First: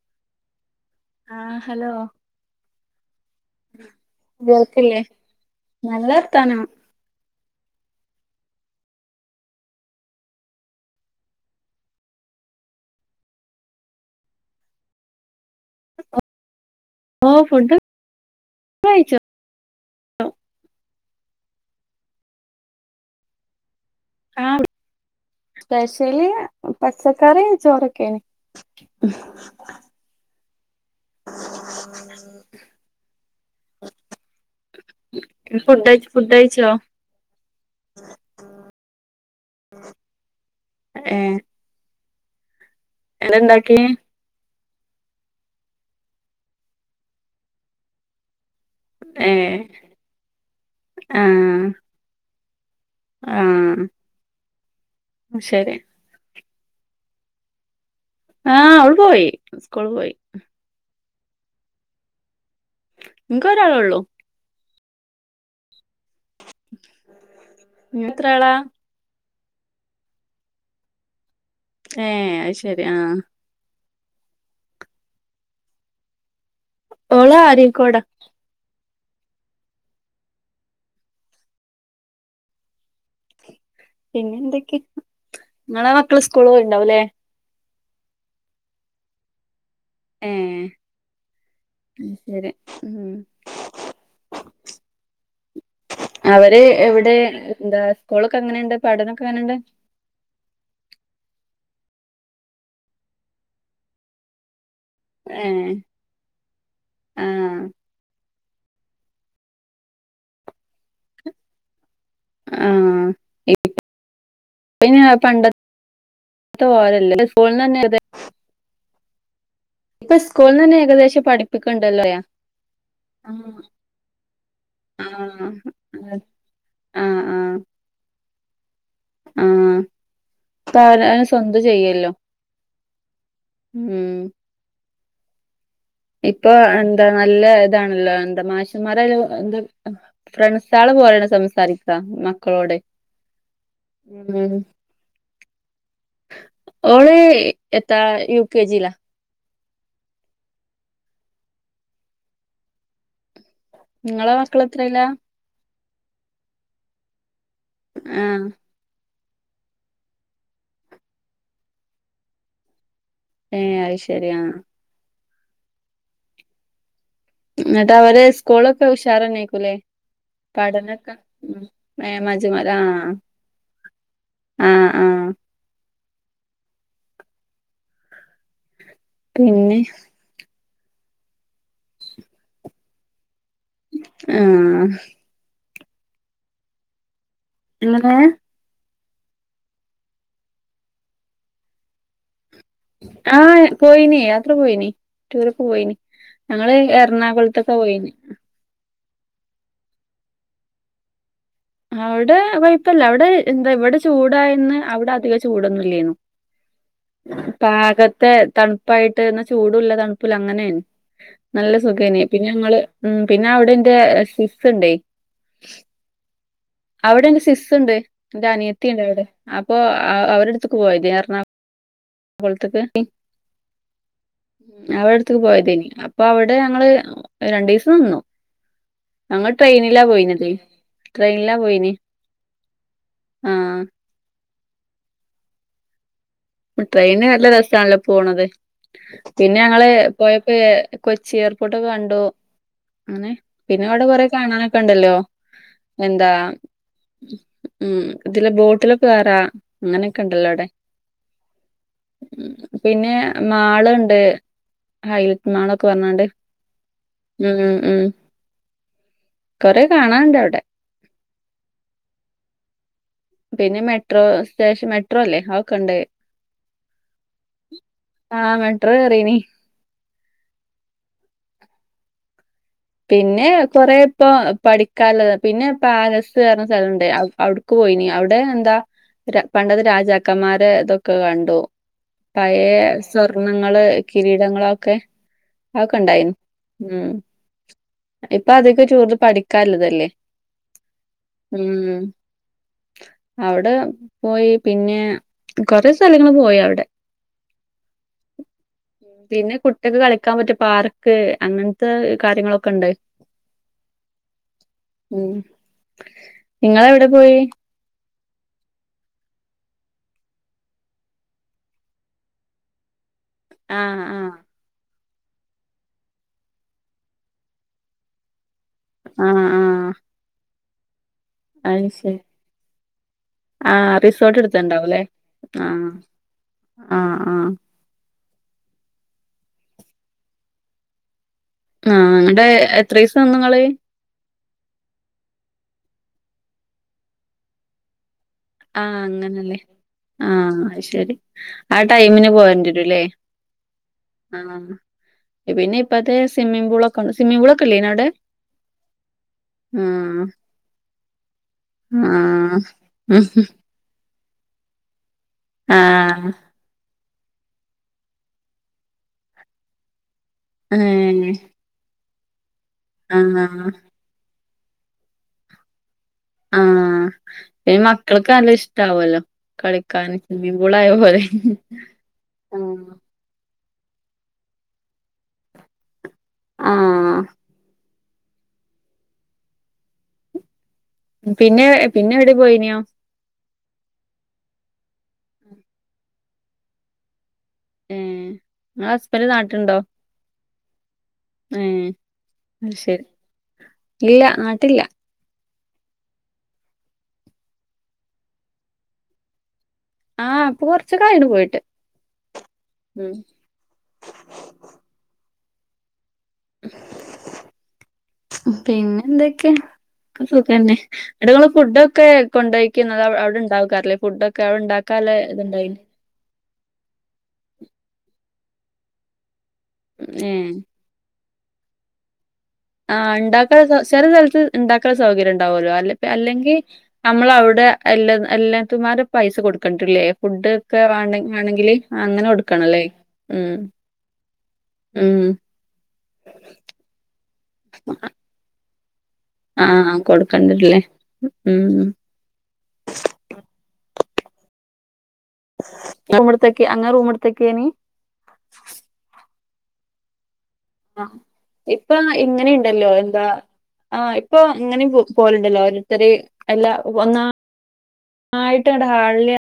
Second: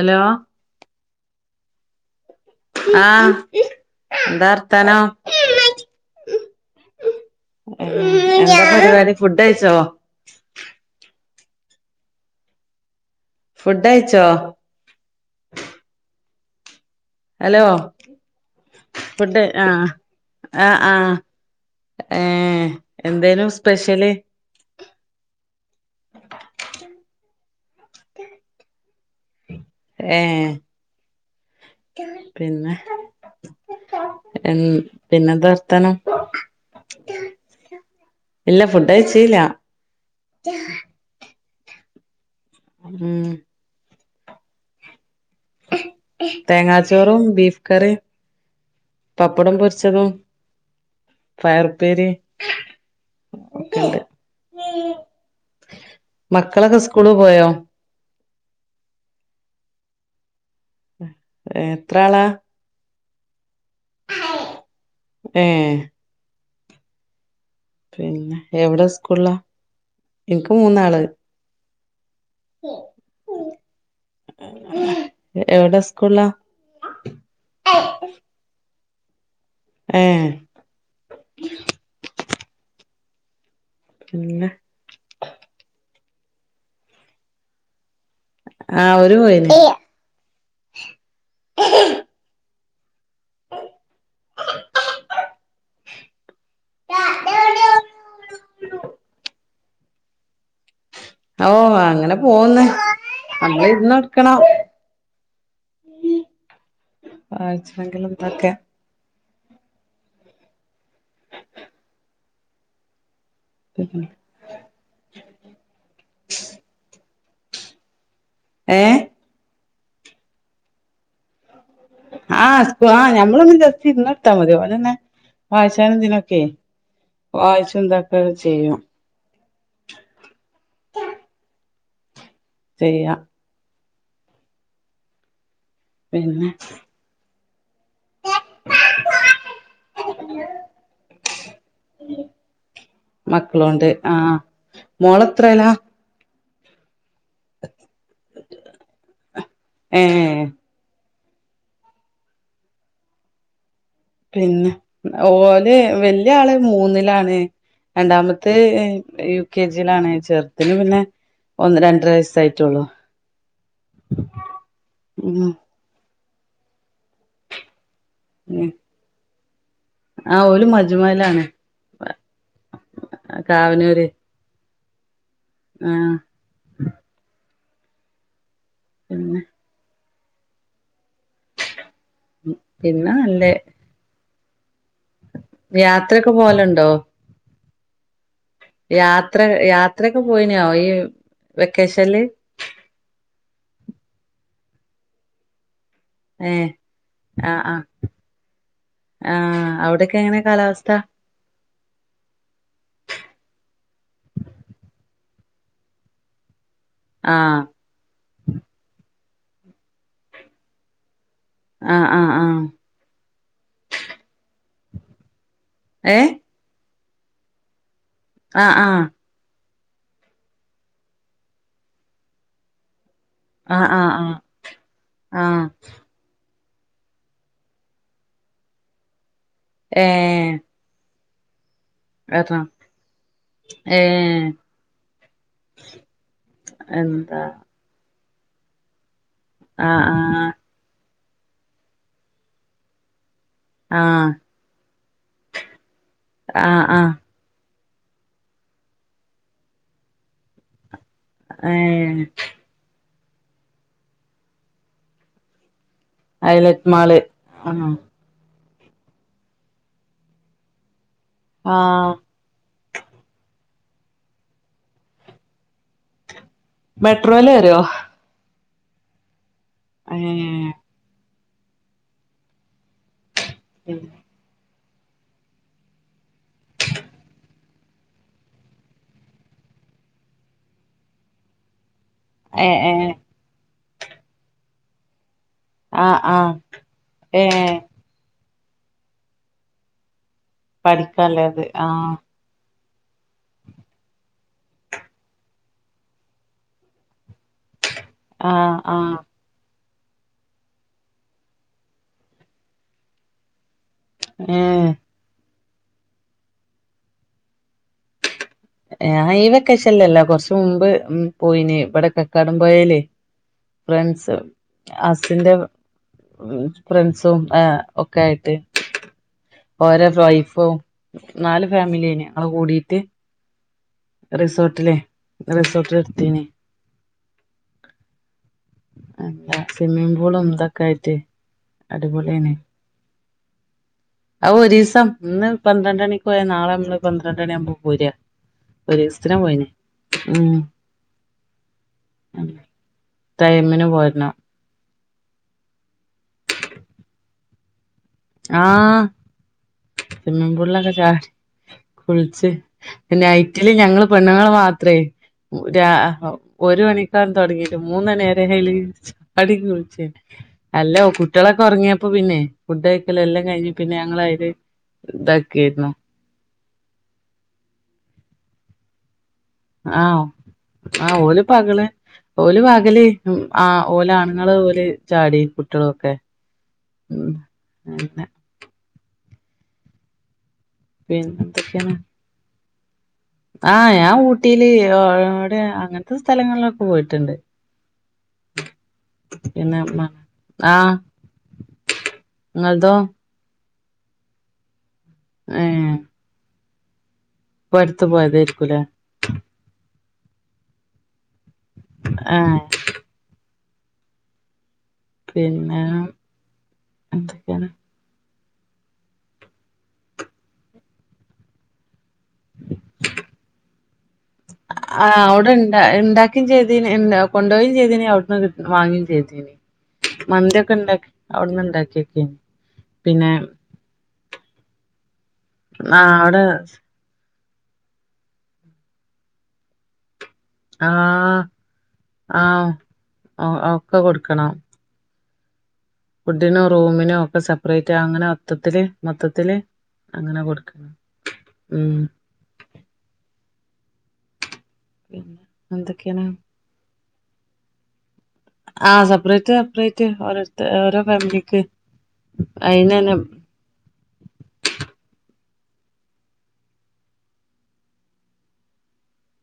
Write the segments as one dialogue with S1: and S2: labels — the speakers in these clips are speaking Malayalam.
S1: അ ലോ
S2: ആഹ് ഹലോ
S1: ആ
S2: കേൾക്കില്ലേ
S1: എന്താർത്ഥനം
S2: നല്ല വർത്താനം
S1: ന്താ പരിപാടി ഫുഡ്യച്ചോ ഫുഡ് അയച്ചോ
S2: ഓ
S1: ഹലോ
S2: ഫുഡ് കഴിച്ചോ
S1: ഫുഡ ആആ് ആ ഏ എന്തേനു സ്
S2: ആ സ്പെഷ്യലി പച്ചക്കറി ചോറൊക്കെയ
S1: ഏ പിന്നെ ഉം പിന്നെന്ത
S2: ഫുഡ്
S1: വർത്തനം
S2: കഴി ഫുഡ് കഴിച്ചോ
S1: ഇല്ല ഫുഡ് കഴചി ല
S2: എടെ ഇണ്ടാക്കി
S1: തേങ്ങാച്ചോറും ബീഫ് കറി പപ്പടം
S2: ഏഹ്
S1: പൊരിച്ചതും പയർ ഉപ്പേരി
S2: ആശരി
S1: മക്കളൊക്കെ സ്കൂള് പോയോ
S2: ആ അവൾ പോയി സ്കൂൾ പോയി
S1: എത്ര ആളാ
S2: ഒരാളൊള്ളൂ
S1: ഏഹ് പിന്നെ
S2: ഇങ്ങെത്രാളാ
S1: എവിടെ സ്കൂളിലാ ഇൻക്ക് മൂന്നാള്
S2: ഏഹ് അയ്ശരി ആഹ്
S1: എവിടൊ സ്കൂളാ
S2: ഓളാ അരീക്കോട
S1: ഏഹ്
S2: പിന്നെ എന്തൊക്കെയ നിങ്ങള ക്കള് സ്കൂള പോയിണ്ടാവുല്ലേ
S1: ആഹ് ഒരു പോയിണ്
S2: ഏഹ് ശരി ഉം അവര് ഇവിടെ എന്താ സ്കൂളൊക്കെ അങ്ങനെയുണ്ട് പഠനം ഒക്കെ അങ്ങനുണ്ട്
S1: ഓ അങ്ങനെ പോന്നു നമ്മൾ ഇര്ന്നോട്ക്കണം
S2: ഏഹ് ആഹ്
S1: വായ്ചെണെങ്കിലും ഇതൊക്കെ
S2: ആഹ് പണ്ട പോലല്ലേ സ്കൂൾ ന്നന്നെ അതെ
S1: ങ്ങെ
S2: ഇപ്പൊ സ്കൂളിൽന്ന്ന്നെ ഏകദേശം പഠിക്കു
S1: ആഹ ആഹ് ഞമ്മളൊന്ന് ജസ്റ്റ് ഇര്ന്നോട് ത്ത മതി ഓലന്നെ
S2: ആഹ്
S1: വായിച്ചാനെന്തിനൊക്കെ വായിച്ചുന്താക്ക ചെയ്യും
S2: ഉം ഇപ്പവനാന് സ്വന്തം ചെയ്യല്ലോ
S1: ചെയ്യാം
S2: ഉം
S1: പിന്നെ
S2: ഇപ്പൊ എന്താ അല്ലേ ഇതാണല്ലോ എന്താ മാഷന്മാരായലും എന്ത് ഫ്രണ്ട്സേളെ പോലേണ് സംസാരിക്ക മക്കളോടെ
S1: മക്കളോണ്ട് ആ
S2: ഉം
S1: മോളെത്രേലാ
S2: ഓള് എത്ത യുക്കെ ജില
S1: ഏഹ്
S2: നിങ്ങളെ മക്കള്
S1: പിന്നെ
S2: എത്രയിലാ
S1: ഓല് വല്യ ആള് മൂന്ന്ലാണ്
S2: ആഹ്
S1: രണ്ടാമത്തെ യു കെ ജിലാണ് ചെറുത് ന് പിന്നെ ഒന്ന് രണ്ടര വയസ്സായിട്ടൊള്ളു
S2: ഏഹ് അത് ശെരി ആഹ്
S1: ഉം
S2: അ [unintelligible] ത്ത അവര് സ്കൂളൊക്കെ ഉഷാറ തന്നക്കൂലേ
S1: ആ ഓല്
S2: പഠനൊക്കെ
S1: മജുമയിലാണ്
S2: ഉ മജുമല ആഹ
S1: കാവനൂര്
S2: ഫ ആഹ ആഹ
S1: ആഏ
S2: പിന്നെ
S1: പിന്നെ എല്ലറെ
S2: ആഹ
S1: യാത്രയൊക്കെ പോലുണ്ടോ
S2: എങ്ങെ
S1: യാത്ര യാത്രയൊക്കെ പോയിനയാോ ഈ വെക്കേഷനില്
S2: ആഹ പോയിനി യാത്ര പോയിനി ടൂരൊക്കെ പോയിന്
S1: ഏ
S2: ഞങ്ങള് എറണാകുളത്തൊക്കെ പോയിന്
S1: ആഹ അവിടെൊക്കെ എങ്ങനൊ കാലാവസ്ഥ
S2: അവിടെ കുഴപ്പല്ല അവിടെ എന്താ ഇവിടെ ചൂടായിന്ന് അവിടെ അധിക ചൂടൊന്നുംല്ലു
S1: ആ
S2: പാകത്തെ തണുപ്പായിട്ട് ചൂടുള്ള തണുപ്പല്ല അങ്ങനെയ നല്ല
S1: ആ ആ
S2: സുഖനേ
S1: ആ
S2: പിന്നെ ഞങ്ങള് ഉ പിന്നെ അവിടെറെ ണ്ടേ
S1: ഏ
S2: അവിടെ എന്റെ സിസ്ുണ്ട് ഇാന
S1: ആ ആ
S2: എത്തിയണ്ട് അവിടെ അപ്പൊ അവടെടുത്തക്ക് പോയത് എറണാ വത്തത്
S1: ആ ആ ആ
S2: അവിടെടുത്തക്ക്
S1: ആ
S2: പോയതേനി അപ്പൊ അവിടെ ഇവിടെ ഞങ്ങള് രണ്ടു ദിവസം നിന്നു അങ്ങ
S1: ഏ
S2: ട്രെയിനിലാ പോയിത് ട്രെയിനാ പോയിനി
S1: ത്ര ഏ ഉ
S2: ട്രെയിന് നല്ല രസാണല്ല പോണത പിന്നെ
S1: ആ
S2: ഞങ്ങള് പോയപ്പോ കൊച്ചി എയർപോർട്ടൊക്കെ കണ്ടോ അങ്ങനെ പിന്നെ
S1: ആ ആ
S2: അവിടെ കൊറെ കാണാനൊക്കെ ഉണ്ടല്ലോ എന്താ
S1: ആ ആ
S2: ഉം ഇതില് ബോട്ടില് കേറാം അങ്ങനൊക്കെ ഉണ്ടല്ലോ അവിടെ
S1: ആ
S2: ഉം, പിന്നെ മാളുണ്ട് ഹൈലൈറ്റ് മാള
S1: ഐലറ്റ് മാള് ഉം.
S2: കൊറെ കാണാൻ ഉണ്ട് അവിടെ
S1: ആഹ്
S2: പിന്നെ മെട്രോ സ്റ്റേഷൻ മെട്രോ അല്ലേ ഉണ്ട്
S1: മെട്രോയില്ല് വരോ
S2: എത്ര കേറിന് പിന്നെ ഏ കൊറെ ഇപ്പൊ പഠി [unintelligible] പിന്നെ പാലസ്. [unintelligible] സ്ഥലുണ്ട്. [unintelligible] [unintelligible] അവിടെ എന്താ പണ്ടത്തെ രാജാക്കന്മാരെ ഇതൊക്കെ കണ്ടു പഴയ
S1: ഏ ഏ
S2: സ്വർണങ്ങള് കിരീടങ്ങളൊക്കെ അതൊക്കെ
S1: ആ
S2: ഇണ്ടായിനു
S1: ആ
S2: ഉം
S1: ഏ ഏ
S2: ഇപ്പൊ അതൊക്കെ [unintelligible] പഠിക്കാനുള്ളതല്ലേ
S1: പഠിക്കാ ഉള്ളത് ആ
S2: അവിടെ പോയി പിന്നെ കൊറെ സ്ഥലങ്ങള് പോയി അവിടെ
S1: ആഹ് ആഹ്.
S2: കുട്ടികൾക്ക് കളിക്കാൻ പറ്റിയ പാർക്ക് അങ്ങനത്തെ കാര്യങ്ങളൊ കണ്ട്
S1: ഏഹ്
S2: നിങ്ങളെവിടെ പോയി
S1: [unintelligible] കൊറച്ച് മുമ്പ് പോയിന് ഇവിടെ കടംമ്പുഴയിലെ
S2: ആഹ് ആഹ്.
S1: ഹസ്സിന്റെ ഫ്രണ്ട്സും ഒക്കെ ആയിട്ട്
S2: ആഹ് ആഹ്
S1: ഓരേ വൈഫും. നാല് ഫാമിലിനെ ഞങ്ങള് കൂടി
S2: ആ റിസൾട്ട്‌ എടുത്തണ്ടാവും അല്ലേ
S1: റിസോർട്ടിൽ എടുത്തീനി
S2: ആ ആഹ്.
S1: അല്ല സ്വിമ്മിങ് പൂളും ഇതൊക്കെ ആയിട്ട്
S2: ആഹ് എന്തേ എത്രയ്സ് താന് നിങ്ങള്
S1: അ ഒരു ദിവസം ഇന്ന് പന്ത്രണ്ട് മണിക്ക് പോയാൽ നാ
S2: ആഹ് അങ്ങനെല്ലേ
S1: ഉം
S2: ആഹ് ശരി ആ ടൈമിന് പോരെണ്ടിവരുല്ലേ
S1: ടൈമിന് പോരണം
S2: ആഹ് പിന്നെ ഇപ്പത്തെ സിമീം പൂളൊക്ക് സിംമിം പൂളൊക്കെല്യേനൊ ഔടെ
S1: ആഹ് സ്വിമ്മിംഗ് പൂളിലൊക്കെ ചാടി കുളിച്ച്
S2: ആഹ് ഉം
S1: നൈറ്റില് ഞങ്ങ ങ്ങള് പെണ്ണുങ്ങങ്ങള് മാത്രെ മു രാ
S2: ആഹ്
S1: ഒരു തുടങ്ങിട്ട് മൂനണിരെ അയ്ല് ചാടിക്കുള് ച്ചേ നി അലോ
S2: ഏഹ്
S1: കുട്ടിളൊക്കെ ഒരങ്ങിയോ അപ്പ പിന്നെ ഫുഡ്‌ ലെല്ലാം കഴിഞ്ഞ്
S2: ആഹ്
S1: പിന്നെ ഞങ്ങളയ്ലെ ഇതാക്കേര്ന്നു
S2: ആഹ് ഇനി മക്കൾക്ക് നല്ല ഇഷ്ടാവല്ലോ കളിക്കാന്
S1: ആഹ്
S2: സ്വിമ്മിംഗ് പൂളായ
S1: ആ
S2: പോലെ
S1: ഓല് പകള് ഓല്
S2: ആഹ്
S1: പകല് ആഹ് ഓല് ആണുങ്ങള് ഓല് ചാടി കുട്ടികളൊക്കെ
S2: ആഹ്
S1: ഉം ന്നെ
S2: പിന്നെ പിന്നെ എവിടെ പോയിരുന്നോ
S1: ആഹ് ഞാ ഊട്ടിയില് ആ ഒ ഔട അങ്ങനത്ത സ്ഥലങ്ങളിലൊക്കെപോയിട്ട് ണ്ട്
S2: ഉം ന്നാ ഹസ്ബന്റ് നാട്ടിലണ്ടോ
S1: പിന്നെ മ ആഹ്
S2: ഏഹ്
S1: ഇങ്ങൾതോ
S2: അയ്ശരി ഇല്ല നാട്ടില്ല
S1: ഏഹ് പ്പ അടുത്ത് പോയതാരിക്കൂലേ
S2: ആഹ് അപ്പൊ കൊറച്ചക്കായനു പോയിട്ട്
S1: ആഹ്
S2: ഉം
S1: പിന്നേ
S2: പിന്നെ എന്തൊക്കെ സുഖന്നെ ന്നിട്ട്ങ്ങള് ഫുഡൊക്കെ കൊണ്ടോയ്ക്ക്ന്നത് അവിടെ ഇണ്ടാവക്കാരല്ലേ ഫുഡൊക്കെ അവിടെ
S1: ആ
S2: ഇണ്ടാക്കാല്ലെ
S1: അവിടെണ്ട
S2: ഇത്ണ്ടായില്ലേ
S1: ഇണ്ടാക്കി ചെയ്തിനിം എന്താ കൊണ്ടോയിം ചെയ്തിനി അവിടുന്ന് കി വാങ്ങി ചെയ്തീനിം
S2: ഏഹ്
S1: മന്തിയൊക്കെ ഇണ്ടാക്കി അവ്ട്ന്ന്‌ ഇണ്ടാക്കിയേക്കയ്നിം
S2: ആ ഇണ്ടാക്ക ചെല സഥലത്ത് ഇണ്ടാക്കാള്ള സൗകര്യം ഉണ്ടാവോല്ലോ അല്ല പി
S1: ആഹ് അവിടെ
S2: അല്ലെങ്കി നമ്മളവ് ടെ എല്ലാ എല്ലാത്ത്മാരെ പൈസ കൊടുക്കെണ്ടില്ലേ ഫുഡൊക്കെ വാണെ
S1: ആഹ്
S2: വാണെങ്കില് ആ അങ്ങനെ കൊടുക്കണല്ലേ ഉം
S1: ആഹ്
S2: ഉം
S1: ഫുഡിനോ റൂമിനോ ക്കെ സെപ്പറേറ്റ് അങ്ങനെ മൊത്തത്തില്
S2: ആഹ്
S1: അങ്ങനെ
S2: കൊടുക്കണ്ടട്ട്ല്ലേ
S1: കൊടുക്കണം
S2: ഉം
S1: പിന്നെ എന്തൊക്കെയാണ്
S2: ങ്ങള് കൊട്ത്തക്ക അങ്ങനെ റൂമ്ട് ത്തെക്കേനി
S1: ആഹ് സെപ്പ്റേ സെപ്പ്റേറ്റ്
S2: ആഹ് ഇപ്പ ഇങ്ങനെണ്ടല്ലോ
S1: അയിനന്നെ
S2: എന്താ ആഹ് ഇപ്പൊ ഇങ്ങനിം പോല്ണ്ടല്ലോ ര്തര് എല്ല ഒന്നാ ന്നായ്ട്ട് [unintelligible]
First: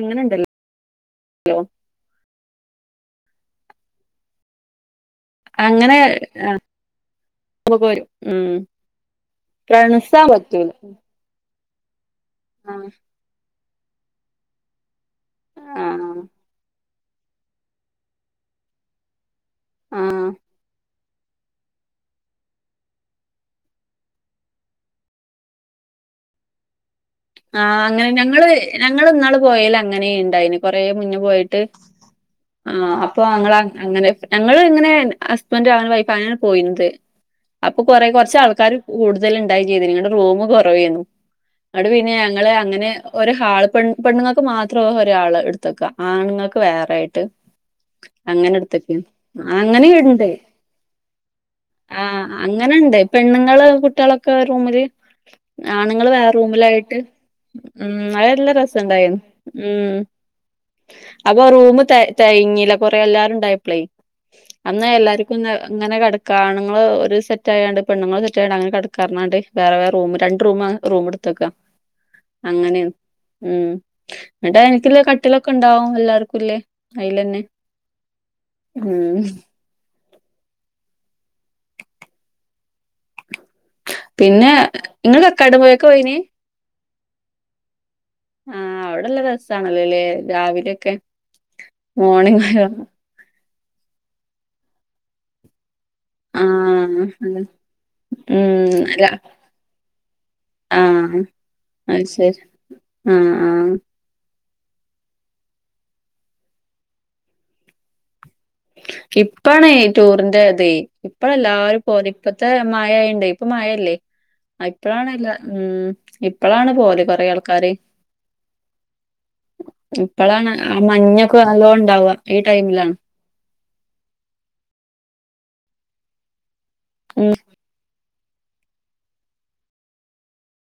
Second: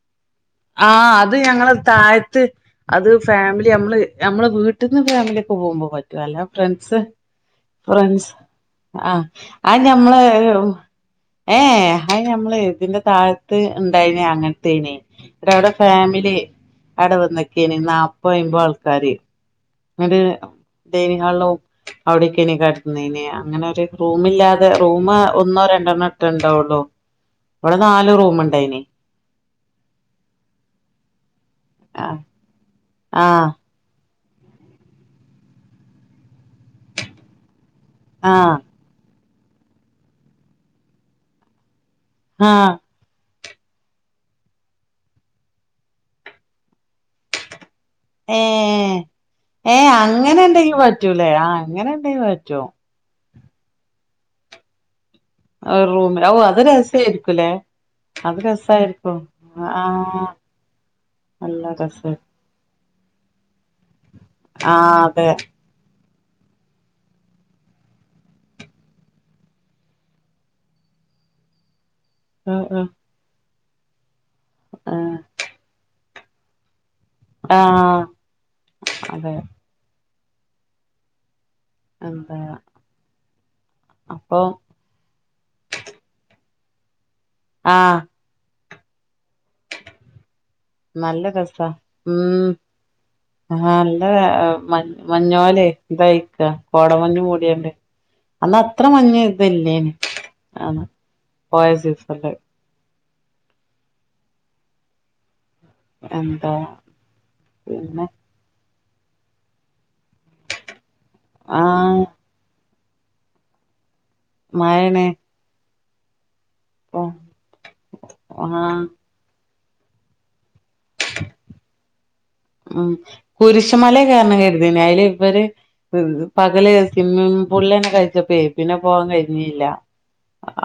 S2: അങ്ങനെണ്ടലോ
S1: ആഹ് അത് ഞങ്ങളെ താഴത്ത് അത് ഫേമിലി അമ്മള് നമ്മളെ വീട്ട് ന്ന് ഫേമിലി ഒക്കെ പോകുമ്പോ
S2: അങ്ങനെ
S1: പറ്റും അല്ലാതെ ഫ്രൺസ്
S2: പോരും
S1: ഫ്രൺസ്
S2: ഉം
S1: ആഹ് ആ ഞമ്മള്
S2: ഫ്രണ്ട്സാ പറ്റൂല
S1: ഏഹ് ഹാ അയ്ന് നമ്മള്
S2: ആഹ്
S1: ഇത്ന്റെ താഴ ത്ത് ഇണ്ടായ്നി അങ്ങൻത്തേനി ന്നട്ട് അവ്‌ടെ
S2: ആഹ്
S1: ഫേമിലി അടെ വന്നൊക്കെനി നാപ്പഹും അയ്ബഹും ആൾക്കാര് അത്
S2: ആഹ്
S1: ഡൈനിങ്ങ്ഹാളും അവ്ടെക്കെനി കെടന്നീന് അങ്ങനെ ഒര് റൂമില്ലാതെ റൂമ് ഒന്നോ രണ്ടണ്ണോ ഇട്ട്ണ്ടാവോള്ളോ
S2: ആഹ് അങ്ങനെ ഞങ്ങള് ഞങ്ങള് ഇന്നാള് പോയെല് അങ്ങനെ ഇണ്ടായിന് കൊറേ മുന്നേ പോയി ട്ട്
S1: ആഹ്
S2: ആഹ് ആ അപ്പൊ
S1: ആഹ്
S2: അങ്ങളാ അങ്ങനെ ഞങ്ങള് ഇങ്ങനെ ഹസ്ബന്റ അങനെ വൈഫ് അങ്ങനെയാണ് പോയിരുത് അപ്പൊ കൊറേ കുറച്ച
S1: ആഹ്
S2: ആൾക്കാർ കൂടു [unintelligible] ണ്ട് ഞങ്ങളടെ റൂം [unintelligible] അവി ഞങ്ങള
S1: ആഹ്
S2: അങ്ങനെ ഒര ആൾ പെ പെണ്ണുങ്ങക്ക് മാത്ര ഒരാൾ എടുത്തക്കുക ആണ്ണുങ്ങൾക്ക് വേറെ ആയിട്ട് അങ്ങനെ
S1: ഏഹ്
S2: എടുത്തൊക്കെയാണ്
S1: ഏഹ് അങ്ങനെ ഉണ്ടെങ്കിൽ പറ്റൂലേ അങ്ങനെ
S2: ആ
S1: ഉണ്ടെങ്കി പറ്റോ
S2: അങ്ങനെണ്ട് പെണ്ണുങ്ങള് കുട്ടികളൊക്കെ റൂമില് ആണുങ്ങള്
S1: ആറൂമ
S2: വേറെ
S1: അ അതെ [unintelligible]
S2: റൂമിലായിട്ട് ഉം അല്ല രസുണ്ടായിരുന്നു
S1: ആ
S2: ഉം അപ്പൊ റൂ
S1: നല്ല രസ
S2: തേഞ്ഞില്ല കുറെ എല്ലാരും ഉണ്ടായി അ
S1: ആ അതെ
S2: എല്ലാർക്കുങ്ങനെ ക- കാണങ്ങങ്ങള് ഒരു സെറ്റ് ആായതാണ്ട് പെണ്ുങ്ങൾ സെറ്റ് ആയണ്ട് അങ്ങനെ കടക്കറാണ്ട് വേറെ വേറെ റൂം രണ്ട് റൂം റൂം എടുത്തേക്കാ
S1: ഉം
S2: അങ്ങനെ
S1: ഉം
S2: ഉം എന്നട്ടാ എനിക്ക കട്ടിലൊക്കെ ഉണ്ടും എല്ലർക്കും കുലേ
S1: ആഹ
S2: ഉം
S1: അതെ അന്ത
S2: പിന്നെ നിങ്ങ കക്കാട പോയൊക്കെ പോയിന്
S1: ആഹ
S2: ആഹ അവിടെള്ള രസാണല്ലേല്ലേ രാവിലെ ക്കെ
S1: നല്ല
S2: മോർണിങ്
S1: ആ നല്ല മഞ്ഞോലെ ഇതക്ക കോട
S2: ആഹ്
S1: മഞ്ഞഞ് മൂടിയണ്ട് അന്ന്
S2: ഉം
S1: അത്ര
S2: ര
S1: മഞ്ഞ് ഇതല്ലേന ആ
S2: ആഹ്
S1: പോയ സീസല്ല
S2: ആഹ ആഹ
S1: എന്താ പിന്നെ
S2: ഇപ്പണ ടൂറിന്റെ അത ഇപ്പഴ
S1: ആ
S2: എല്ലാവരും പോ ഇപ്പത്തെ മായണ്ട് ഇപ്പൊ മായല്ലേ
S1: മഴേണ്
S2: ഇപ്പഴാണല്ല ഉ ഇ എപ്പോളാണ്
S1: ഓ
S2: പോല്െ കൊറെ ആൾക്കാര്
S1: ആഹ്
S2: ഇപ്പഴാണ് ആ മഞ്ഞൊക്കെ നല്ലോ ഉണ്ടാവുക
S1: ഉ കുരിശ പക്ഷ മലയ കാരണം കരുതി അതില് ഇവര് പകല സ പുുള്ളന്നെ കഴിച്ച പേപ്പിനെ പോവാാൻ കഴിഞ്ഞല്ല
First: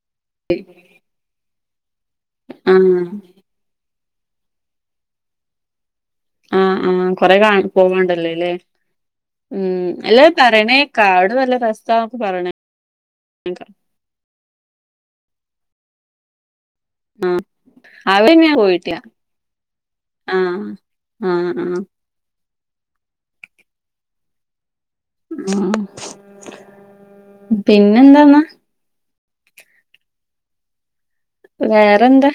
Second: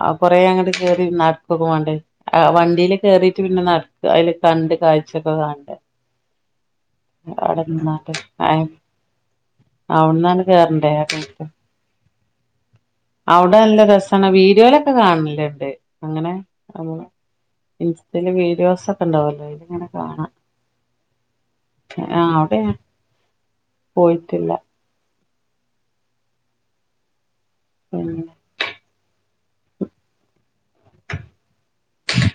S1: ആ കൊറേ അങ്ങോട്ട് കേയറി പകമാണ്ടേ ആ വണ്ടിയില്
S2: ആഹ്
S1: കേറിീട്ട് പിന്നെ നട അതില് കണ്ട് കാഴ്ചൊക്കെ കാണണ്ടെ
S2: ആ ആ കൊറെ കാ പോവാണ്ടല്ലോല്ലെ
S1: ആഹ്
S2: ഉം അല്ലാരും
S1: അവിട്ന്നാണ്ട്
S2: പറ ണേക്ക അവിടെ നല്ല രസ പറണെ
S1: അവടെ നല്ല രസാണ് വിഡിയൊലെ ഒക്കെ കാണല് ഇണ്ട് അങ്ങനെ നമ്മള് ഇൻസ്റ്റൽ
S2: അവിടെങ്ങനെ
S1: വീഡിയോസ്
S2: പോയിട്ടില്ല
S1: ഒക്കെ ഉണ്ടാവല്ലോ അയില് ഇങ്ങനെ കാണ
S2: ആഹ് ആഹ് ആഹ്
S1: അ [unintelligible] പോയിട്ടില്ല
S2: ഉ [inaudible]
S1: പിന്നെ
S2: പിന്നെന്താന്നാ വേറെന്താ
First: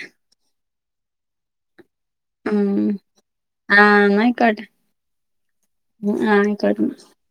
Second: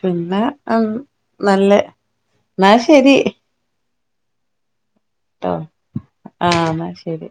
S1: ആ നല്ല എന്നാ
S2: ഉം
S1: ശരി
S2: ആ ന്നാ ആയിക്കോട്ടെ
S1: ട്ടോ ആ ന്നാ ശരി